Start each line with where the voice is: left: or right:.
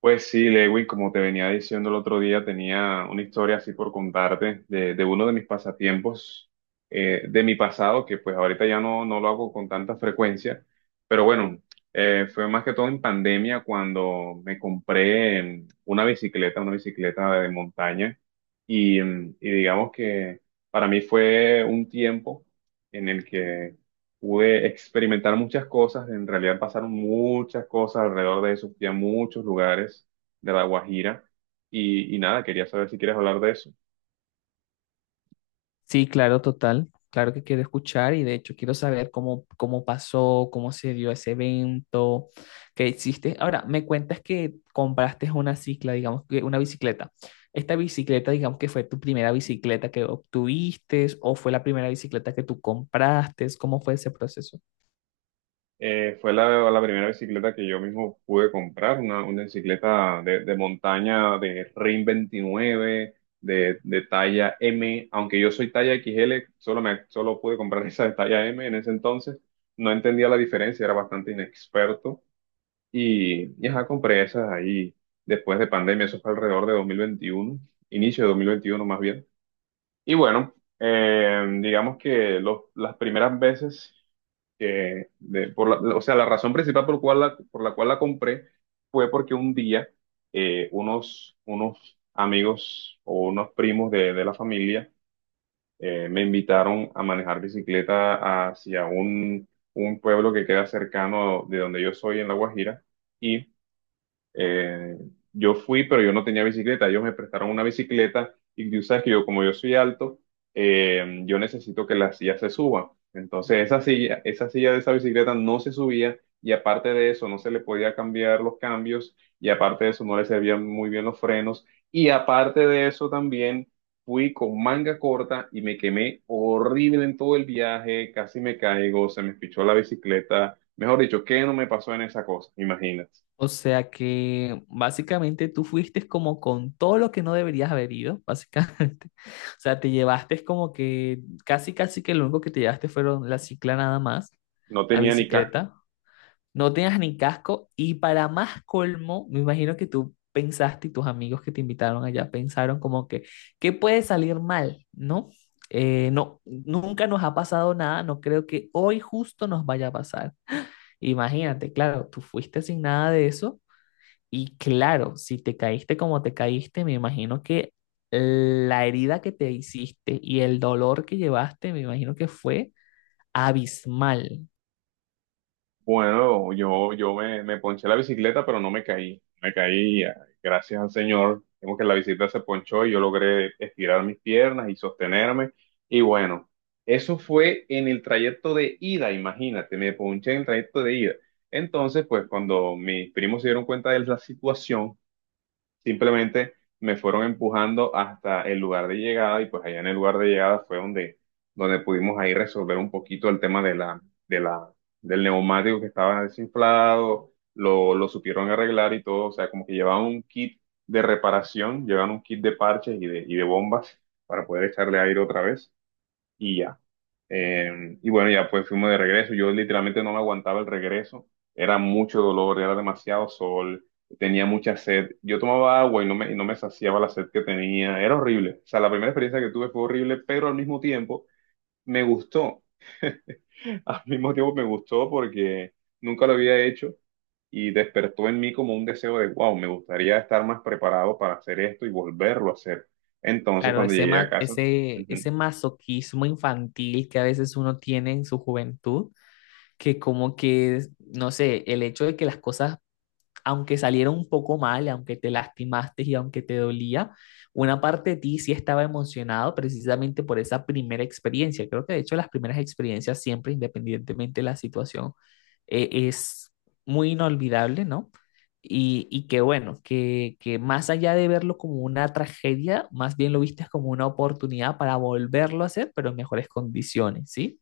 right: Pues sí, Lewin, como te venía diciendo el otro día, tenía una historia así por contarte de, uno de mis pasatiempos de mi pasado, que pues ahorita ya no lo hago con tanta frecuencia, pero bueno, fue más que todo en pandemia cuando me compré una bicicleta de montaña, y digamos que para mí fue un tiempo en el que pude experimentar muchas cosas. En realidad pasaron muchas cosas alrededor de eso, fui a muchos lugares de La Guajira, y nada, quería saber si quieres hablar de eso.
left: Sí, claro, total. Claro que quiero escuchar y de hecho quiero saber cómo pasó, cómo se dio ese evento, qué hiciste. Ahora, me cuentas que compraste una cicla, digamos que una bicicleta. ¿Esta bicicleta, digamos que fue tu primera bicicleta que obtuviste o fue la primera bicicleta que tú compraste? ¿Cómo fue ese proceso?
right: Fue la primera bicicleta que yo mismo pude comprar, una bicicleta de, montaña de Rim 29, de talla M, aunque yo soy talla XL. Solo pude comprar esa de talla M en ese entonces. No entendía la diferencia, era bastante inexperto. Y ajá, compré esas ahí después de pandemia. Eso fue alrededor de 2021, inicio de 2021 más bien. Y bueno, digamos que las primeras veces que, de- por la- o sea, la razón principal por la cual la compré fue porque un día unos amigos o unos primos de la familia me invitaron a manejar bicicleta hacia un pueblo que queda cercano de donde yo soy en La Guajira. eh, yo fui, pero yo no tenía bicicleta. Ellos me prestaron una bicicleta y tú sabes que yo, como yo soy alto, yo necesito que la silla se suba. Entonces, esa silla de esa bicicleta no se subía, y aparte de eso, no se le podía cambiar los cambios, y aparte de eso, no le servían muy bien los frenos, y aparte de eso también. Fui con manga corta y me quemé horrible en todo el viaje, casi me caigo, se me pichó la bicicleta. Mejor dicho, ¿qué no me pasó en esa cosa? Imagínate.
left: O sea que básicamente tú fuiste como con todo lo que no deberías haber ido, básicamente. O sea, te llevaste como que casi, casi que lo único que te llevaste fueron la cicla nada más,
right: No
left: la
right: tenía ni casco.
left: bicicleta. No tenías ni casco y para más colmo, me imagino que tú pensaste y tus amigos que te invitaron allá pensaron como que, ¿qué puede salir mal? ¿No? No, nunca nos ha pasado nada, no creo que hoy justo nos vaya a pasar. Imagínate, claro, tú fuiste sin nada de eso. Y claro, si te caíste como te caíste, me imagino que la herida que te hiciste y el dolor que llevaste, me imagino que fue abismal.
right: Bueno, yo me ponché la bicicleta, pero no me caí. Me caí, gracias al Señor. Vemos que la bicicleta se ponchó y yo logré estirar mis piernas y sostenerme. Y bueno, eso fue en el trayecto de ida, imagínate, me ponché en el trayecto de ida. Entonces, pues cuando mis primos se dieron cuenta de la situación, simplemente me fueron empujando hasta el lugar de llegada, y pues allá en el lugar de llegada fue donde pudimos ahí resolver un poquito el tema de la, del neumático que estaba desinflado. Lo supieron arreglar y todo, o sea, como que llevaban un kit de reparación, llevaban un kit de parches y de bombas para poder echarle aire otra vez y ya. Y bueno, ya pues fuimos de regreso. Yo literalmente no me aguantaba el regreso. Era mucho dolor, era demasiado sol, tenía mucha sed. Yo tomaba agua y no me saciaba la sed que tenía. Era horrible. O sea, la primera experiencia que tuve fue horrible, pero al mismo tiempo me gustó. Al mismo tiempo me gustó porque nunca lo había hecho y despertó en mí como un deseo de, wow, me gustaría estar más preparado para hacer esto y volverlo a hacer. Entonces,
left: Claro,
right: cuando
left: ese,
right: llegué a
left: ma-
right: casa.
left: ese,
right: Ujú.
left: ese masoquismo infantil que a veces uno tiene en su juventud, que como que, no sé, el hecho de que las cosas aunque saliera un poco mal, aunque te lastimaste y aunque te dolía, una parte de ti sí estaba emocionado precisamente por esa primera experiencia. Creo que de hecho las primeras experiencias siempre, independientemente de la situación, es muy inolvidable, ¿no? Y que bueno, que más allá de verlo como una tragedia, más bien lo viste como una oportunidad para volverlo a hacer, pero en mejores condiciones, ¿sí?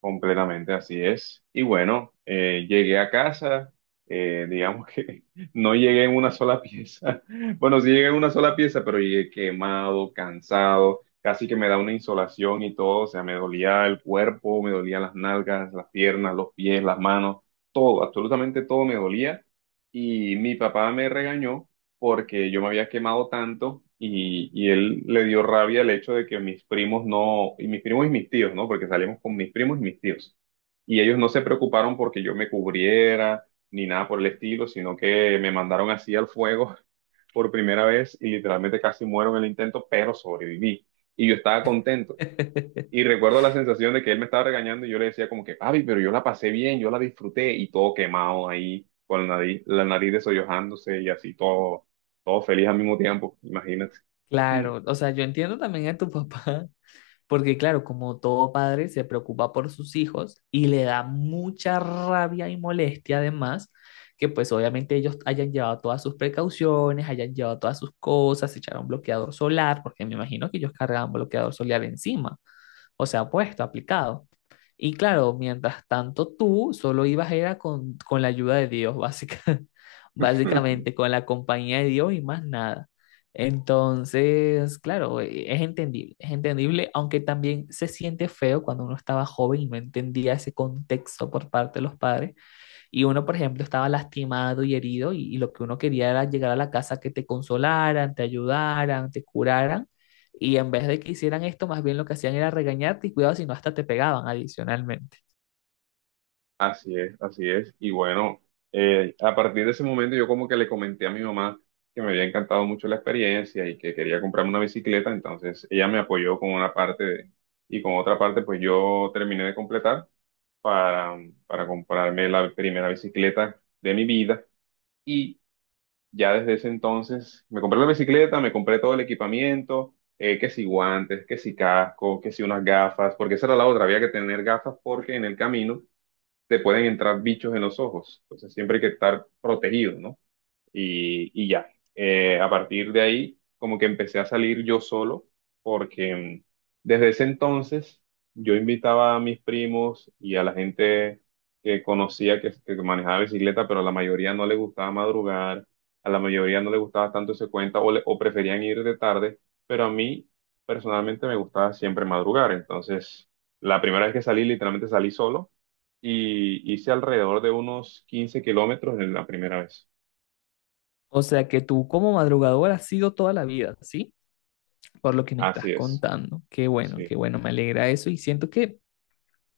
right: Completamente, así es. Y bueno, llegué a casa, digamos que no llegué en una sola pieza. Bueno, sí llegué en una sola pieza, pero llegué quemado, cansado, casi que me da una insolación y todo, o sea, me dolía el cuerpo, me dolían las nalgas, las piernas, los pies, las manos, todo, absolutamente todo me dolía. Y mi papá me regañó porque yo me había quemado tanto, y él le dio rabia el hecho de que mis primos no, y mis primos y mis tíos, ¿no? Porque salimos con mis primos y mis tíos. Y ellos no se preocuparon porque yo me cubriera ni nada por el estilo, sino que me mandaron así al fuego por primera vez, y literalmente casi muero en el intento, pero sobreviví. Y yo estaba contento. Y recuerdo la sensación de que él me estaba regañando y yo le decía como que, papi, pero yo la pasé bien, yo la disfruté, y todo quemado ahí, con la nariz desollojándose y así todo, todo feliz al mismo tiempo, imagínate. Mm.
left: Claro, o sea, yo entiendo también a tu papá, porque claro, como todo padre se preocupa por sus hijos y le da mucha rabia y molestia además, que pues obviamente ellos hayan llevado todas sus precauciones, hayan llevado todas sus cosas, se echaron bloqueador solar, porque me imagino que ellos cargaban bloqueador solar encima. O sea, puesto, aplicado. Y claro, mientras tanto tú solo ibas era con la ayuda de Dios, básica, básicamente, con la compañía de Dios y más nada. Entonces, claro, es entendible, es entendible, aunque también se siente feo cuando uno estaba joven y no entendía ese contexto por parte de los padres, y uno, por ejemplo, estaba lastimado y herido y lo que uno quería era llegar a la casa que te consolaran, te ayudaran, te curaran. Y en vez de que hicieran esto, más bien lo que hacían era regañarte y cuidado si no hasta te pegaban adicionalmente.
right: Así es, así es. Y bueno, a partir de ese momento, yo como que le comenté a mi mamá que me había encantado mucho la experiencia y que quería comprarme una bicicleta. Entonces ella me apoyó con una parte y con otra parte pues yo terminé de completar, para, para comprarme la primera bicicleta de mi vida. Y ya desde ese entonces me compré la bicicleta, me compré todo el equipamiento, que si guantes, que si casco, que si unas gafas, porque esa era la otra, había que tener gafas porque en el camino te pueden entrar bichos en los ojos. Entonces siempre hay que estar protegido, ¿no? Y ya. A partir de ahí, como que empecé a salir yo solo, porque desde ese entonces yo invitaba a mis primos y a la gente que conocía que manejaba bicicleta, pero a la mayoría no le gustaba madrugar, a la mayoría no le gustaba tanto ese cuenta o preferían ir de tarde, pero a mí personalmente me gustaba siempre madrugar. Entonces, la primera vez que salí, literalmente salí solo y hice alrededor de unos 15 kilómetros en la primera vez.
left: O sea que tú como madrugador has sido toda la vida, ¿sí? Por lo que me estás
right: Así es,
left: contando.
right: sí,
left: Qué bueno, me alegra eso y siento que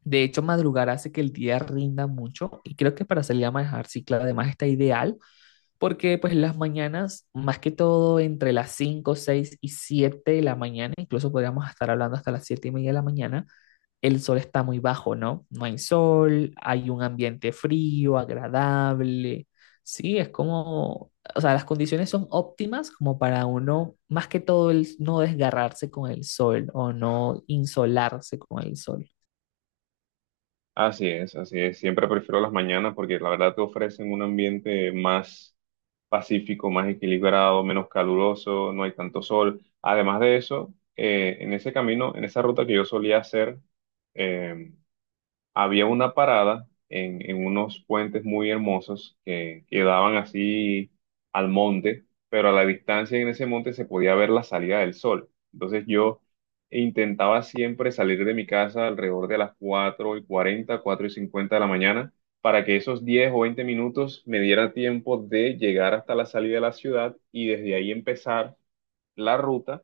left: de hecho madrugar hace que el día rinda mucho y creo que para salir a manejar cicla además está ideal porque pues las mañanas, más que todo entre las 5 6 y 7 de la mañana, incluso podríamos estar hablando hasta las 7 y media de la mañana, el sol está muy bajo, ¿no? No hay sol, hay un ambiente frío, agradable, sí, es como, o sea, las condiciones son óptimas como para uno, más que todo el no desgarrarse con el sol o no insolarse con el sol.
right: así es, así es. Siempre prefiero las mañanas porque la verdad te ofrecen un ambiente más pacífico, más equilibrado, menos caluroso, no hay tanto sol. Además de eso, en ese camino, en esa ruta que yo solía hacer, em, había una parada en, unos puentes muy hermosos que quedaban así al monte, pero a la distancia en ese monte se podía ver la salida del sol. Entonces yo intentaba siempre salir de mi casa alrededor de las 4:40, 4:50 de la mañana, para que esos 10 o 20 minutos me diera tiempo de llegar hasta la salida de la ciudad, y desde ahí empezar la ruta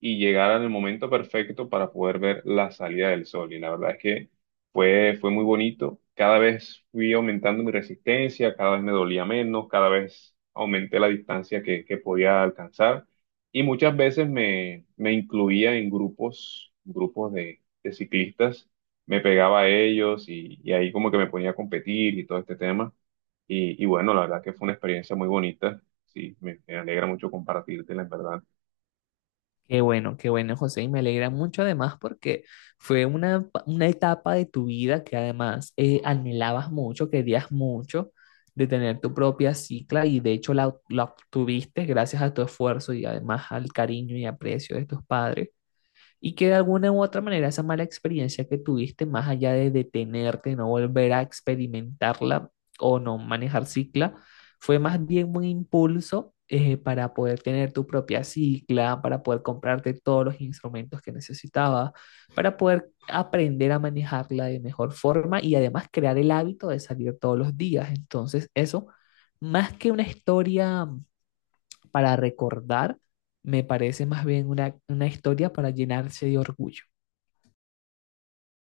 right: y llegar en el momento perfecto para poder ver la salida del sol. Y la verdad es que fue muy bonito. Cada vez fui aumentando mi resistencia, cada vez me dolía menos, cada vez aumenté la distancia que podía alcanzar. Y muchas veces me incluía en grupos, grupos de ciclistas. Me pegaba a ellos, y ahí como que me ponía a competir y todo este tema. Y bueno, la verdad que fue una experiencia muy bonita. Sí, me alegra mucho compartírtela, en verdad.
left: Qué bueno, José, y me alegra mucho además porque fue una etapa de tu vida que además anhelabas mucho, querías mucho de tener tu propia cicla y de hecho la obtuviste gracias a tu esfuerzo y además al cariño y aprecio de tus padres y que de alguna u otra manera esa mala experiencia que tuviste, más allá de detenerte, no volver a experimentarla o no manejar cicla, fue más bien un impulso para poder tener tu propia cicla, para poder comprarte todos los instrumentos que necesitabas, para poder aprender a manejarla de mejor forma y además crear el hábito de salir todos los días. Entonces, eso, más que una historia para recordar, me parece más bien una historia para llenarse de orgullo.